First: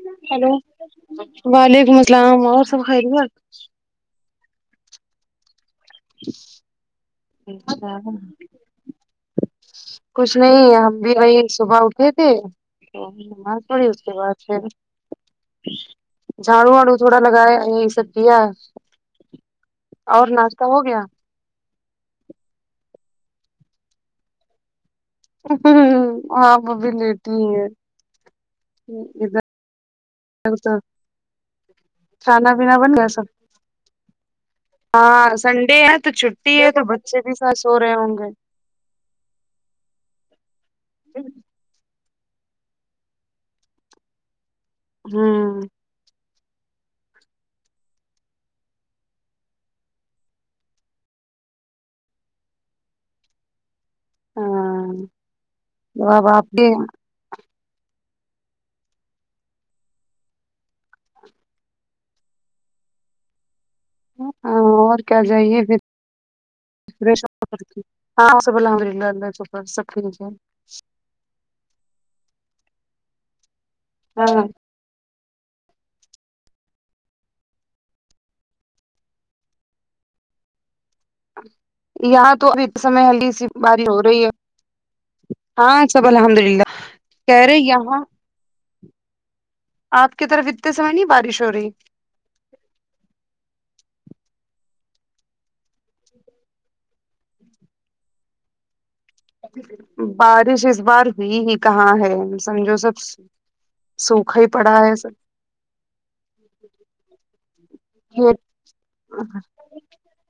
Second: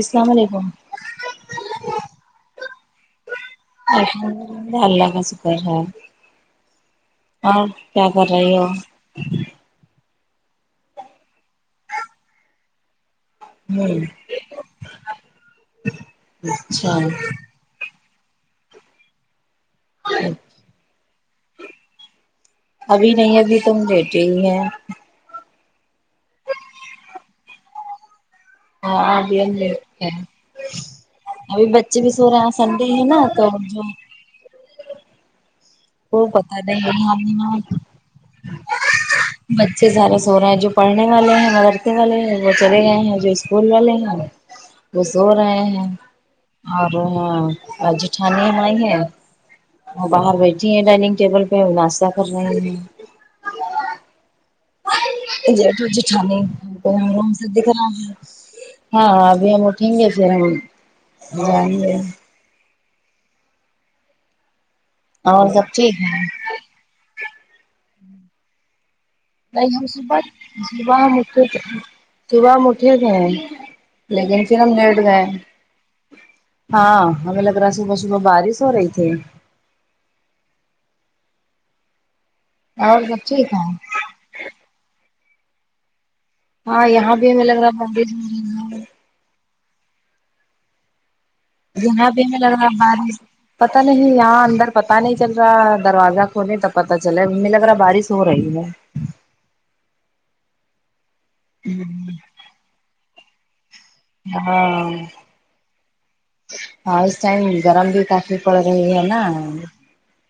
السلام ہیلو علیکم وعلیکم السلام اور سب خیریت الحمد اللہ اللہ کا شکر ہے اور کیا کر رہی ہو کچھ نہیں ہم بھی وہی صبح اٹھے تھے تو نماز پڑھی ہ اس کے بعد پھر جھاڑو اچھا وآڑو تھوڑا لگایا یہی سب کیا اور ناشتہ ہو گیا ابھی نہیں ابھی تو ہم لیٹے ہی ہیں ہاں وہ بھی لیٹی ہی ہیں ہاں ابھی ہم لی ٹے تو ابھی بچے بھی سو رہے ہیں کھانا آج پینا سنڈے بن ہے گیا نا سب تو جو ہاں سنڈے ہے تو وہ چھٹی پتا ہے تو نہیں بچے بھی ساتھ سو ہے رہے ہوں گے بچے سارے سو رہے ہیں جو پڑھنے والے ہیں مگر والے ہیں وہ چلے گئے ہیں جو اسکول والے ہیں وہ سو ہمم رہے ہیں اب ہاں ا جٹھانی آئی ہے وہ باہر بیٹھ ی ہیں ڈائنگ ٹیبل پہ وہ ناشتہ کر رہے ہیں ہاں جیٹ اور تو اب چٹھانی آپ بھی بنگلور سے تو دکھرا ہے ہاں ابھی ہم اٹھیں گے پھر ہم جائیں گے ہاں اور کیا جائیے سب پھر ٹھیک ہے [unintelligible] ہاں سب الحمد اللہ اللہ شکر نہیں ہم سب صبح ٹھیک ہے صبح ہم اٹھے تھے صبح ہم اٹھے تھے لیکن ہاں پھر ہم لیٹ گئے ہاں ہمیں لگ رہا ہے صبح صبح بارش ہو رہی تھی یہاں تو ابھی اس سمے اور سب ہلکی سی ٹھیک ہے بارش ہو رہی ہے ہاں سب الحمد للہ ہاں یہاں بھی ہمیں کہہ رہے لگ رہا یہاں بارش ہو رہی آپ کی طرف اتتے سمئے نہیں بارش ہو رہی یہاں بھی نہیں لگ رہا بارش پتا نہیں یہاں اندر پتا نہیں چل رہا دروازہ کھولے تب پتا چلے ہمیں لگرا بارش ہو رہی ہے بارش اس بار ہوئی ہی کہاں ہے سمجھو سب س وکھا ہی پڑا ہے ہاں سب ہاں اس ٹائم گرم بھی یہ کافی پڑ رہی ہے نا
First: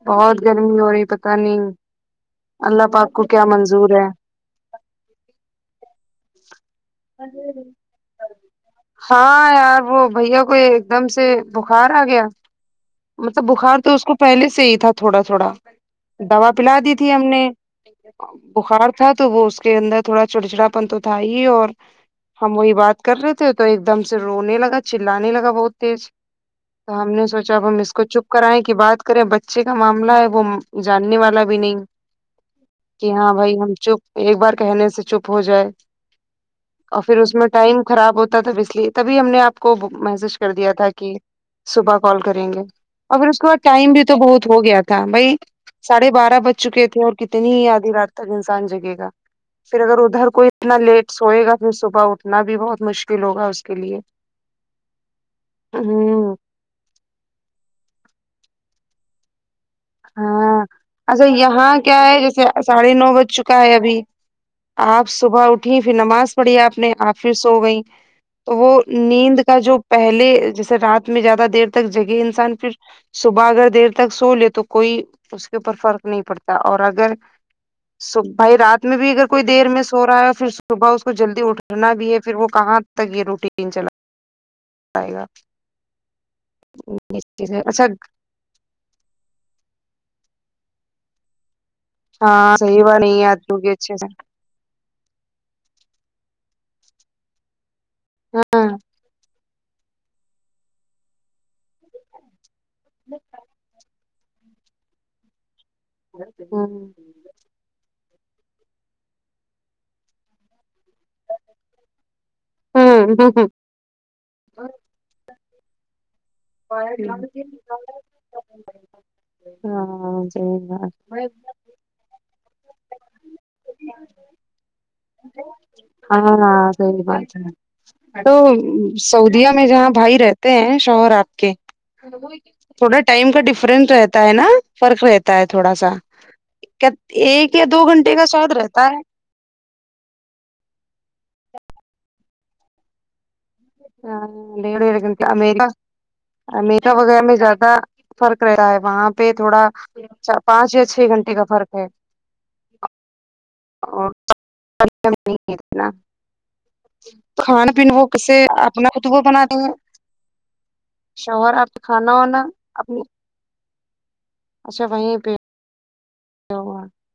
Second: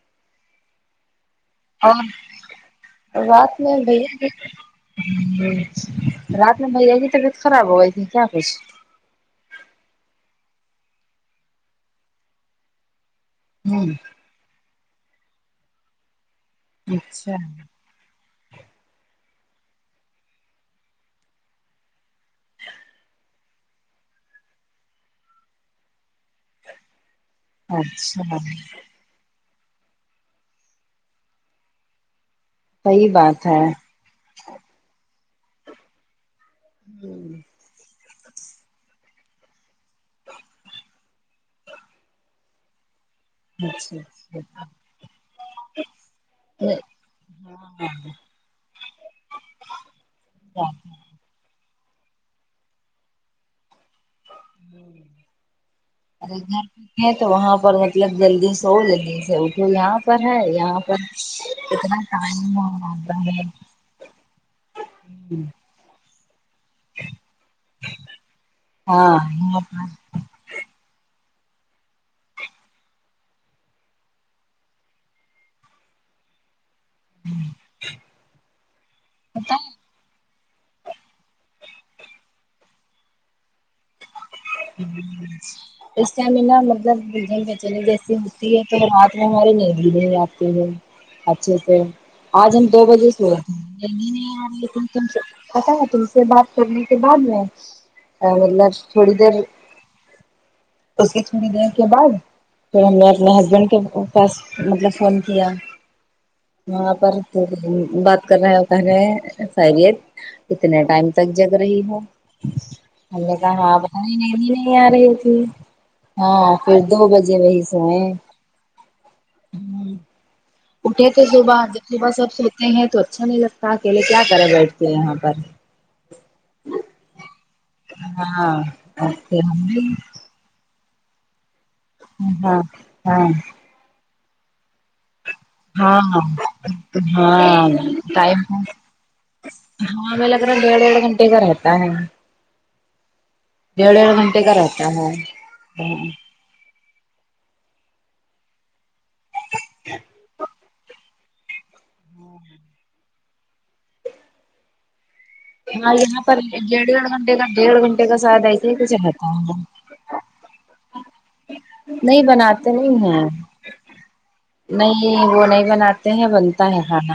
بہت گرمی ہو رہی پتا نہیں اور اللہ پاک کو کیا منظور ہے ہوں رات میں بھیا کی طبیعت خراب ہو گئی تھی کیا کچھ ہاں یار وہ بھیا کو ایک دم سے بخار آ گیا مطلب بخار ہوں تو اس کو پہلے سے ہی تھا تھوڑا تھوڑا دوا پلا دی تھی ہم اچھا نے بخار تھا تو وہ اس کے اندر تھوڑا چڑچڑا پن تو تھا ہی اور ہم وہی بات کر رہے تھے تو ایک دم سے رونے لگا چانے لگا بہت تیز تو ہم نے سوچا ہم اس کو چپ اچھا کرائیں کہ بات کریں بچے کا معاملہ ہے وہ جاننے والا بھی نہیں کہ صحیح ہاں بات بھائی ہے ہم چپ ایک بار کہنے سے چپ ہو جائے اور پھر اس میں ہوں ٹائم خراب ہوتا تھاب اس لیے تبھی ہم نے آپ کو محسج کر دیا تھا کہ صبح کال کریں گے اور پھر اس کے بعد ٹائم اچھا بھی تو بہت اچھا ہو گیا تھا بھائی ساڑھے بارہ بج چکے تھے اور کتنی آدھی رات تک انسان جگے گا پھر اگر ادھر کوئی اتنا لیٹ سوئے گا پھر صبح اٹھنا بھی بہت مشکل ہوگا اس کے لیے ہوں اچھا جا ہے تو وہاں پر مطلب جلدی سو جلدی سے اٹھو یہاں پر ہے ہاں یہاں پر اچھا یہاں اتنا کیا ہے جیسے ٹائم ہوا ساڑھے نو تا بج ہے چکا ابھی آپ صبح اٹھی پھر نماز پڑھی آپ نے آپ پھر سو گئی تو وہ ہاں نیند کا یہاں جو پر پہلے جیسے رات میں زیادہ دیر تک جگے انسان پھر صبح اگر دیر تک سو لے تو کوئی اس کے اوپر فرق نہیں پڑتا اور اگر صبح رات میں بھی اگر کوئی دیر میں سو رہا ہے پھر صبح اس کو جلدی اٹھنا بھی ہے پھر وہ کہاں تک یہ روٹی ہوں اسٹمینا مطلب اس چیز بنگ ہے۔ چل اچھا جیسے تو رات میں ہماری نیند ہی نہیں آتی ہے اچھے سے ہاں آج ہم صحیح دو بات بجے نہیں سوئے آتی تھے ہوگی اچھے نیند سے ہی نہیں ارہی ٹھی تم سے پتا ہے تم سے بات کرنے کے بعد میں ہاں مطلب تھوڑی دیر اس کی تھوڑی دیر کے بعد پھر ہم نے اپنے ہسبینڈ کے پاس مطلب فون کیا ہوں وہاں پر بات کر رہے ہیں کہہ رہے ہیں خیریت اتنے ٹائم تک جگ رہی ہو ہم ہوں نے کہا ہاں بھائی نیند ہی نہیں آ رہی تھی ہاں پھر دو بجے وہی سوئے ہاں صحیح بات اٹھے تھے صبح جب صبح سب سوتے ہیں تو اچھا نہیں لگتا اکیلے کیا کریں بیٹھتے ہیں یہاں پر [inaudible] ہاں ہاں صحیح بات ہے تو ہاں اوکے سعودیہ ہم میں بھی جہاں بھائی ر ہتے ہیں شوہر آپ کے ہاں تھوا ہاں ٹائم کا ڈ فرنٹ رہتا ہے نا فرق رہ تا ہے تھوڑا سا ہاں کیا ایک یا ہاں دو گھنٹے کا ٹائم شاید رہتا ہے ہاں ہمیں لگ رہا ڈیڑھ ڈیڑھ گھنٹے کا رہتا ہے ڈیڑھ ڈیڑھ ہے گھنٹے کا رہتا ہاں امریکہ وغیرہ میں زیادہ فرق رہتا ہے وہاں پہ تھوڑا چ پانچ یا چھ گھنٹے کا فرق ہے اور اتنا ہاں یہاں پر ڈیڑھ ڈڑھ گھنٹے کا کھانا ڈیڑھ پینا وہ گھنٹے کا کیسے شاید ایسے اپنا کچھ خطبہ رہتا بنا دیںے ہے شوہر آپ کے کھانا نہیں وانا بناتے نہیں اپنی ہیں اچھا وہیں نہیں پہ وہ نہیں بناتے ہیں بنتا ہے ہوا کھانا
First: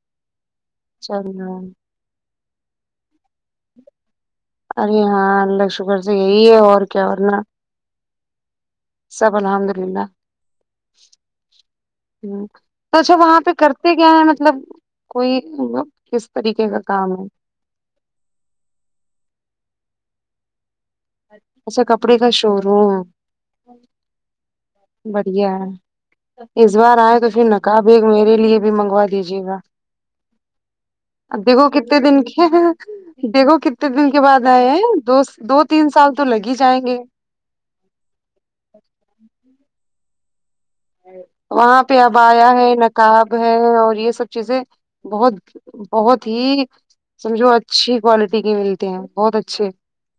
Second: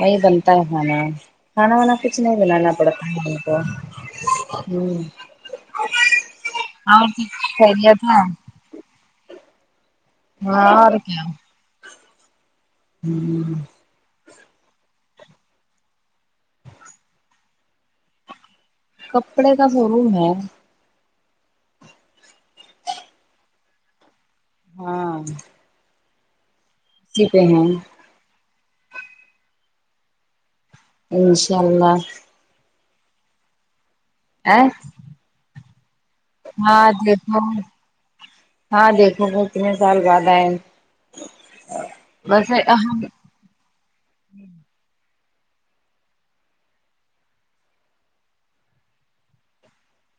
وہی بنتا ہے کھانا چلو کھانا وانا کچھ نہیں بنانا پڑتا ہے انہیں تو ارے ہاں اللہ شکر سے یہی اور کیا اور نہ خیریت ہے سب الحمد للہ ہاں اور کیا ہاں تو اچھا وہاں پہ ہوں کر سے کیا ہے مطلب کوئی مطلب کس طریقے کا کام ہے کپڑے کا شو روم ہے اچھا کپڑے کا شو روم ہاں بڑھیا ہے اس بار آئے تو اسی پہ پھر ہیں نقاب میرے لیے بھی منگوا دیجیے گا اب انشاء دیکھو کتنے اللہ دن کی دیکھو کتنے دن کے بعد ا آئے ہیں دو س دو تین سال تو لگے ہاں دیکھو ہاں دیکھو وہ کتنے سال بعد آئیں وہاں پہ اب آیا ہے نقاب بہے اور یہ سب چیزیں بہت بہت ہی سمجھو اچھی کولٹی کے ملتے ہیں بہت اچھے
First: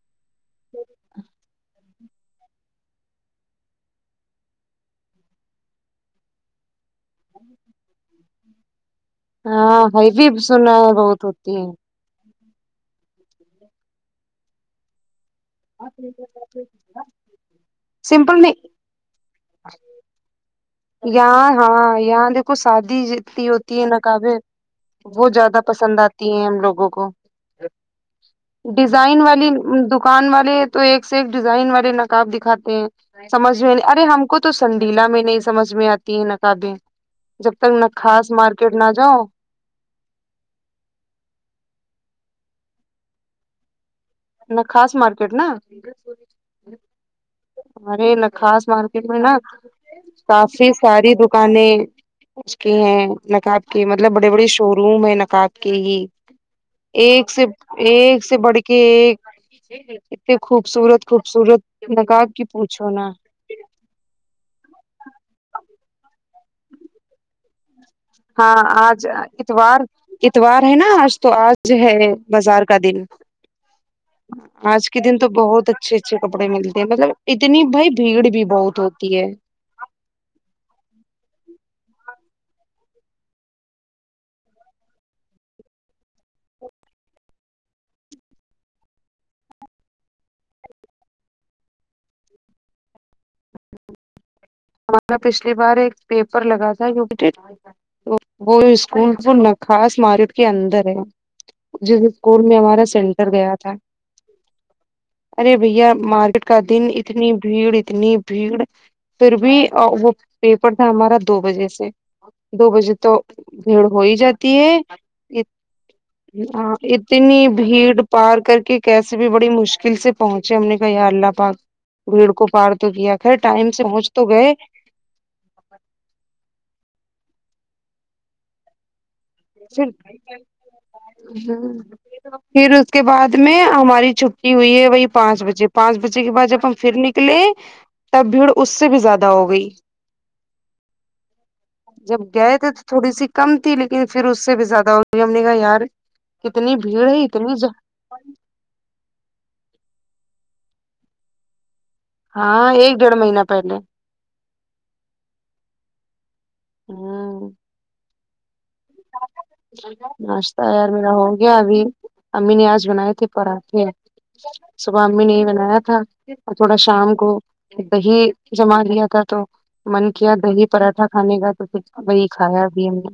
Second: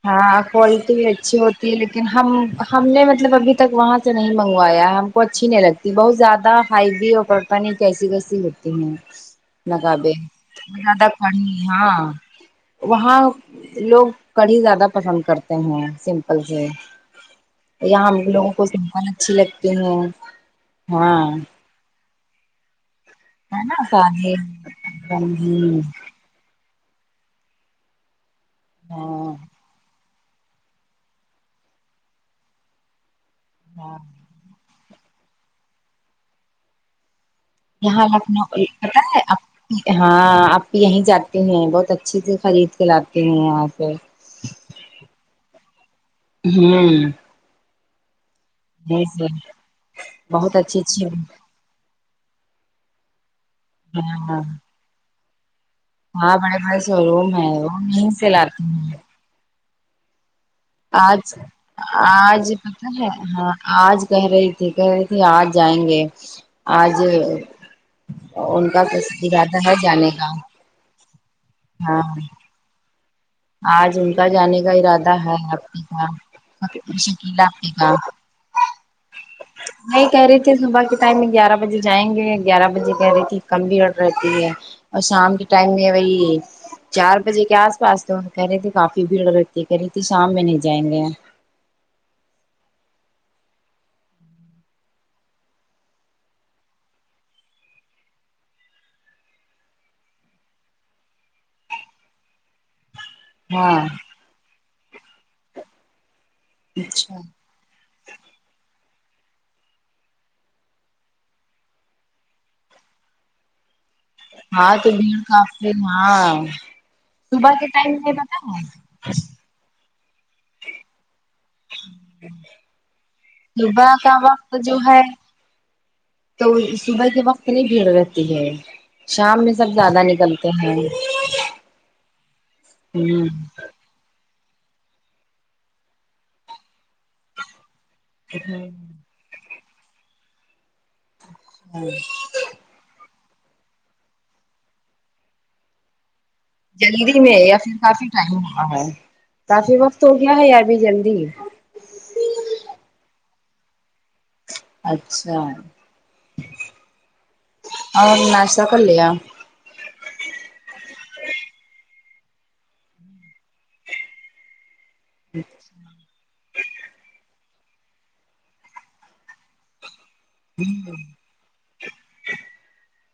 ہاں کولٹی اچھی ہوتی ہے لیکن ہم ہم نے مطلب ابھی تک وہاں سے نہیں منگوایا ہم کو اچھی نہیں لگتی بہت زیادہ ہائی بھی اور پتہ کیسی کیسی ہوتی ہیں ہاں ہائی نقابیں بھی سنا ہے زیادہ بہت کوں ہوتی ہاں وہاں لوگ کڑھی زیادہ پسند کر ہیں ہے سمپل سے یہاں ہم سمپل لوگوں کو نہیں سمپل اچھی لگتی ہیں ہاں یاں ہاں یہاں دیکھو سادی سی تی ہوتی نا ہے سادے نقابیں وہ زیادہ رنگین پسند آ تی ہیں ہم لوگوں کو ڈیزائن ہاں والی دک ان والے تو ایک سے ایک ڈیزائن والے نقاب دکھاتے ہیں سمجھ میں نہیں ہاں ارے ہم کو تو سنڈیلا میں نہیں سمجھ میں آتی ہے نقابیں جب تک یہاں ناکخاص لکھنؤ مارکیٹ نہ پتہ ہے جاؤ آپ ہاں آپی یہیں جاتے ہیں بہت اچھے سے خرید کے لاتے ہیں یہاں سے ناکخاص مارکٹ ن ہوں ارے خاص مارکیٹ میں جی نا بہت کافی اچھی اچھی ساری دکانیں اس کے ہیں نقاب کی مطلب بڑے ہاں بڑے شو روم ہیں نقاب کہ ہی ہاں بڑے بڑے شو ایک روم سے ہے وہ یہیں ایک سے بڑھ لاتے کے ہیں ایک اتنے خوبصورت آج خوبصورت نقاب کی آج پتا پوچھو ہے نا ہاں آج کہہ رہی تھی کہہ رہی تھی آج جائیں گے آج ہاں ان کا آج ارادہ ہے اتوار جانے کا اتوار ہے نا آج تو آج ہے ہاں بازار کا دن آج ان کا جانے کا آج کے ارادہ دن تو ہے بہت آپی اچھے اچھے کپڑے ملتے ہیں کا مطلب شکیلا اتنی آپی بھائی کا بھیڑ بھی بہت ہوتی ہے نہیں کہہ رہی تھی صبح کے ٹائم میں گیارہ بجے جائیں گے گیارہ بجے کہہ رہی تھی کم بھیڑ رہتی ہے اور شام کے ٹائم میں وہی چار بجے کے آس پاس تو کہہ رہے تھے کافی بھیڑ رہتی کر رہی تھی شام میں نہیں جائیں گے ہمارا پچھلی بار ایک پیپر لگا تھا جو تو وہ اسکول ناکخاص مارٹ کے اندر ہے جس اسکول میں ہمارا سینٹر گیا تھا ہاں ارے بھیا ماریٹ کا دن اچھا اتنی بھیڑ اتنی بھیڑ پھر بھی وہ پیپر تھا ہمارا دو بجے سے دو بجے تو بھیڑ ہو ہی جاتی ہے ہاں تو بھیڑ کافی ہاں اتنی صبح بھیڑ پار کر کے [unintelligible] کیسے بھی بڑی مشکل سے پہنچے ہم نے کہ یا اللہ پاک بھیڑ کو پار تو کیا خیر ٹائم سے دبح پہنچ کا تو وقت گئے جو ہے تو صبح کے وقت نہیں بھیڑ رہتی ہے شام میں سب زیادہ نکلتے ہیں ہمم پھر اس کے ہ بعد میں ہماری چ ہوئی ہے وہی پانچ بجے پانچ بجے کے بعد جب ہم پھر نکلے تب بھیڑ اس سے بھی زیادہ ہو گئی جب گئے تھے تو تھوڑی سی کم تھی لی کن پھر اس سے بھی زیادہ و ہم نے کہا یار کتنی بھیڑ جلدی ہے میں اتنی یا ج پھر کافی ٹائم ہوا ہے کافی وقت ہو گیا ہے یا ابھی جلدی ہاں ایک ڈیڑھ مہینہ پہلے اچھا ہ اور ناشتہ کر لیا ناشتہ یار میرا ہو گیا ابھی امی نے آج بنائے تھے پراٹھے صبح امی نے یہ بنایا تھا اور تھوڑا شام کو دہی جما لیا تھا تو من کیا دہی پراٹھا کھانے کا تو پھر وہی کھایا ابھی ہم نے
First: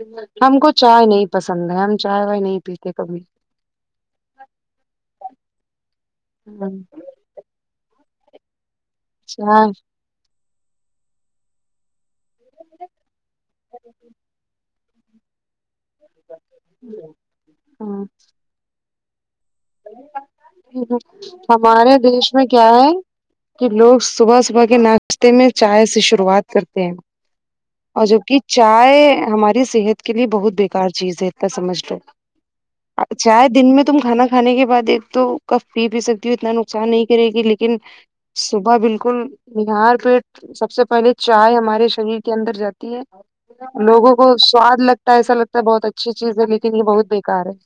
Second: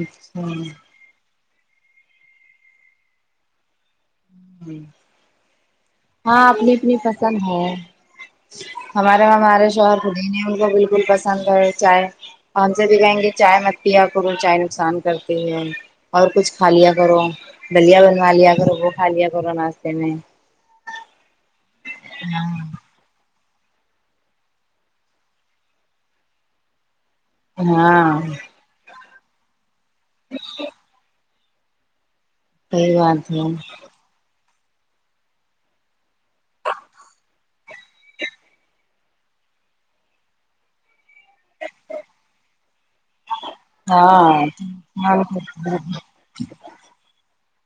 اچھا ہم کو چائے نہیں پسند ہے ہم چائے وائے نہیں پیتے کبھی ہمم ہاں اپنی اپنی پسند ہے ہمارے ہمارے چائے شوہر خود ہی نے ان کو بالکل پسند ہے چائے اور ان سے بھی کہیں گے چائے مت پیا کروں چائے نقصان کرتی ہے اور کچھ کھا لیا کرو دلیا بنوا لیا کرو وہ کھا لیا کرو ناشتے میں ہمارے دیش میں کیا ہے کہ لوگ صبح صبح کے ناشتے میں چائے سے شروعات کرتے ہیں اور ہاں جوکہ چائے ہماری صحت کے لیے بہت بیکار چیز ہے اتنا سمجھ لو صحیح بات ہے چاے دن میں تم کھانا کھانے کے بعد ایک تو کف پی بھی سکتی ہو اتنا نقصان نہیں کرے گی لیکن صبح بالکل نہار پیٹ سب سے پہلے چائے ہمارے شریر کے اندر جاتی ہے لوگوں ہاں کو سواد لگتا ہے ایسا لگتا ہے بہت اچھی چیز ہے لیکن یہ بہت بیکار ہے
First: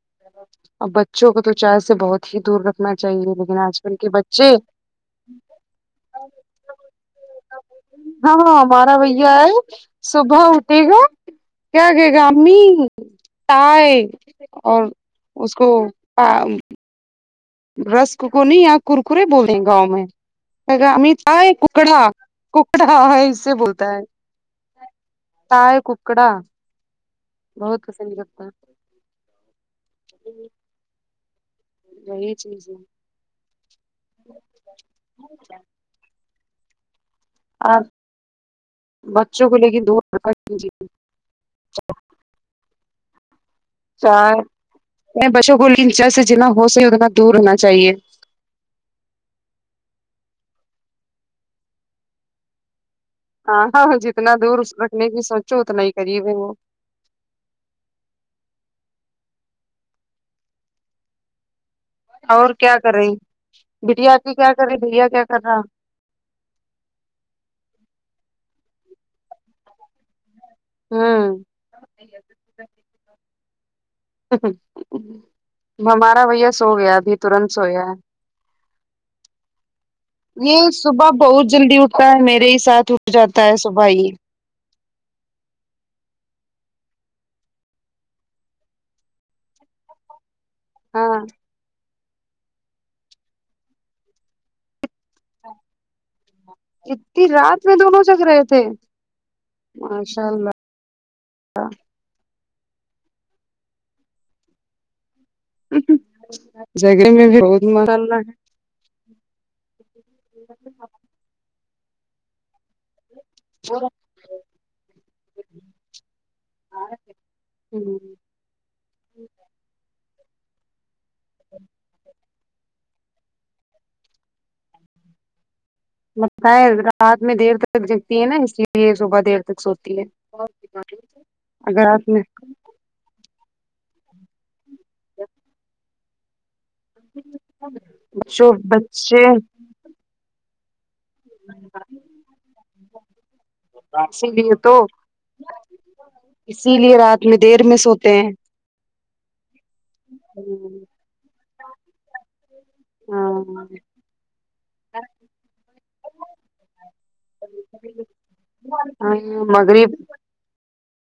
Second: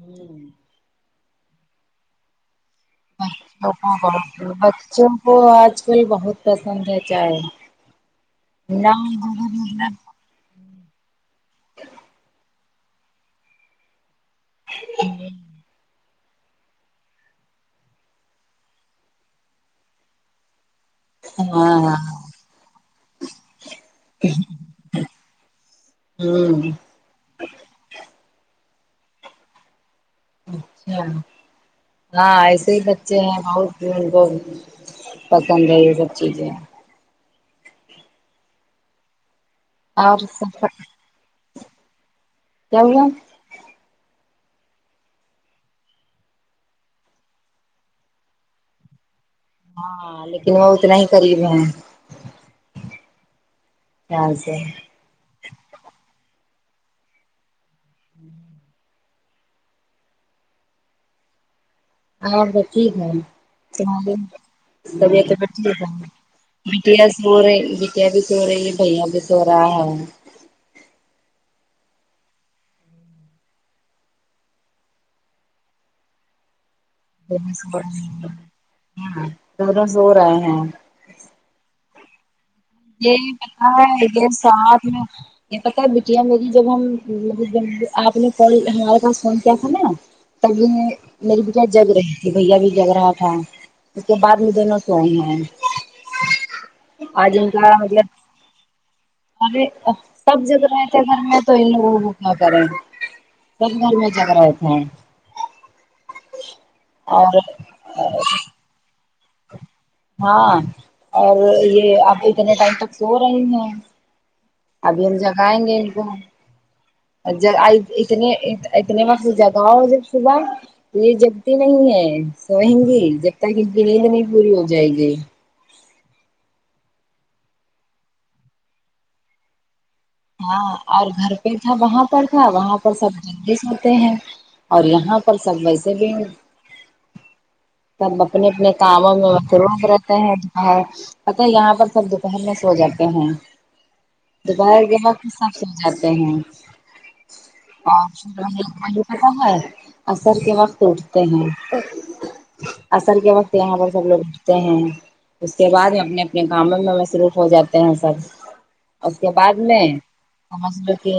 ہوں اب بچوں کو تو چائے سے بہت ہی دور رکھ بوں کو [unintelligible] ب بچوں کو آج کل بہت پسند ہے چاہے ہاں ہمارا بھیا ہے صبح اٹھے گا کیا کہے گا امی تائے اور اس کو [unintelligible] رسک کو کونی یا کرکرے بولیں گاؤں میں امی چائے ہاں ککڑا ککڑا ہے اس سے بولتا ہے تائے ککڑا ہوں بہت پسند کرتا اچھا ہے یہی ہاں چیز ایسے ہے ہی بچے ہیں بھائی ہم کو پسند ہے یہ سب چیزیں اور بچوں کو لیکن دور اور رکھا سب کیجیے کیایا چائے میں بچوں کو لچر سے جتنا ہو سکے اتنا دور ہونا چاہیے ہاں لیکن وہ اتنا ہی قریب ہے ہاں ہاں جتنا خیال سے دور رکھنے کی سوچو اتنا ہی قریب ہے وہ ہمم ہاں [unintelligible] اور بٹ کیا کر ہے رہی بٹیا تمہاری آتی کیا کر رہی بھیا کیا طبیعت کر وبیعت رہا ٹھیک ہے بیٹیا سو رہے بیٹیا بھی سو رہی بھیا بھی سو رہا ہے ہاں ہمارا بھیا سو گیا ابھی ترنت دونوں سو سویا رہے ہے ہاں دونوں سو رہے ہے یہ صبح بہت جلدی اٹتا ہے میرے ہی ساتھ اٹھ یہی جاتا پتا صبح ہے یہ ہی کے ساتھ میں یہ پتا بیٹیا میری جب ہم آپ نے کال ہمارے پاس فون کیا تھا نا تبہی ہاں میری بیٹیا جگ رہی تھی بھیا بھی جگ رہا تھا اس کے بعد میں دونوں سوے ہے اتی آج ان رات کا میں دونوں مطلب جگ رہے تھے ارے ماشاء سب اللہ جگ رہے تھے گھر میں تو ان لوگوں کو کیا کریں سب گھر میں جگ رہے تھے جگہ میں اور بھی بہت مزلہ [unintelligible] ہے ہاں اور یہ اب اتنے ٹائم تک سو رہی ہیں ابھی ہم جگائیں گے ان کو جا ہے اتنے اتنے وقت جگاؤ جب صبح یہ جگتی نہیں ہے سوئیں گے جب تک ان کی نیند نہیں پوری ہو جائے گی لگتا ہے رات میں دیر تک جگتی ہے نا اس لیے صبح دیر تک سوتی ہے ہاں اور گھر پہ تھا اگر وہاں رات میں پر تھا وہاں پر سب جلدی سوتے ہیں اور یہاں پر سب ویسے بھی سب اپنے بچوں اپنے کاموں بچے میں متروب رہتے ہے پتا ہے یہاں پر سب دوپہر میں سو جاتے ہیں اسی لیے تو دوپہر کے وقت سب سو جاتے ہیں اسی لیے رات میں دیر میں سوتے ہیں اور [unintelligible] [unintelligible] عصر کے وقت اوٹتے ہیں عصر کے وقت ہاں یہاں پر سب لوگ اوٹتے ہیں اس کے بعد میں اپنے اپنے کاموں میں مصروف ہو جاتے ہیں سب ہاں، اس کے بعد میں مغرب نماز کا ٹیم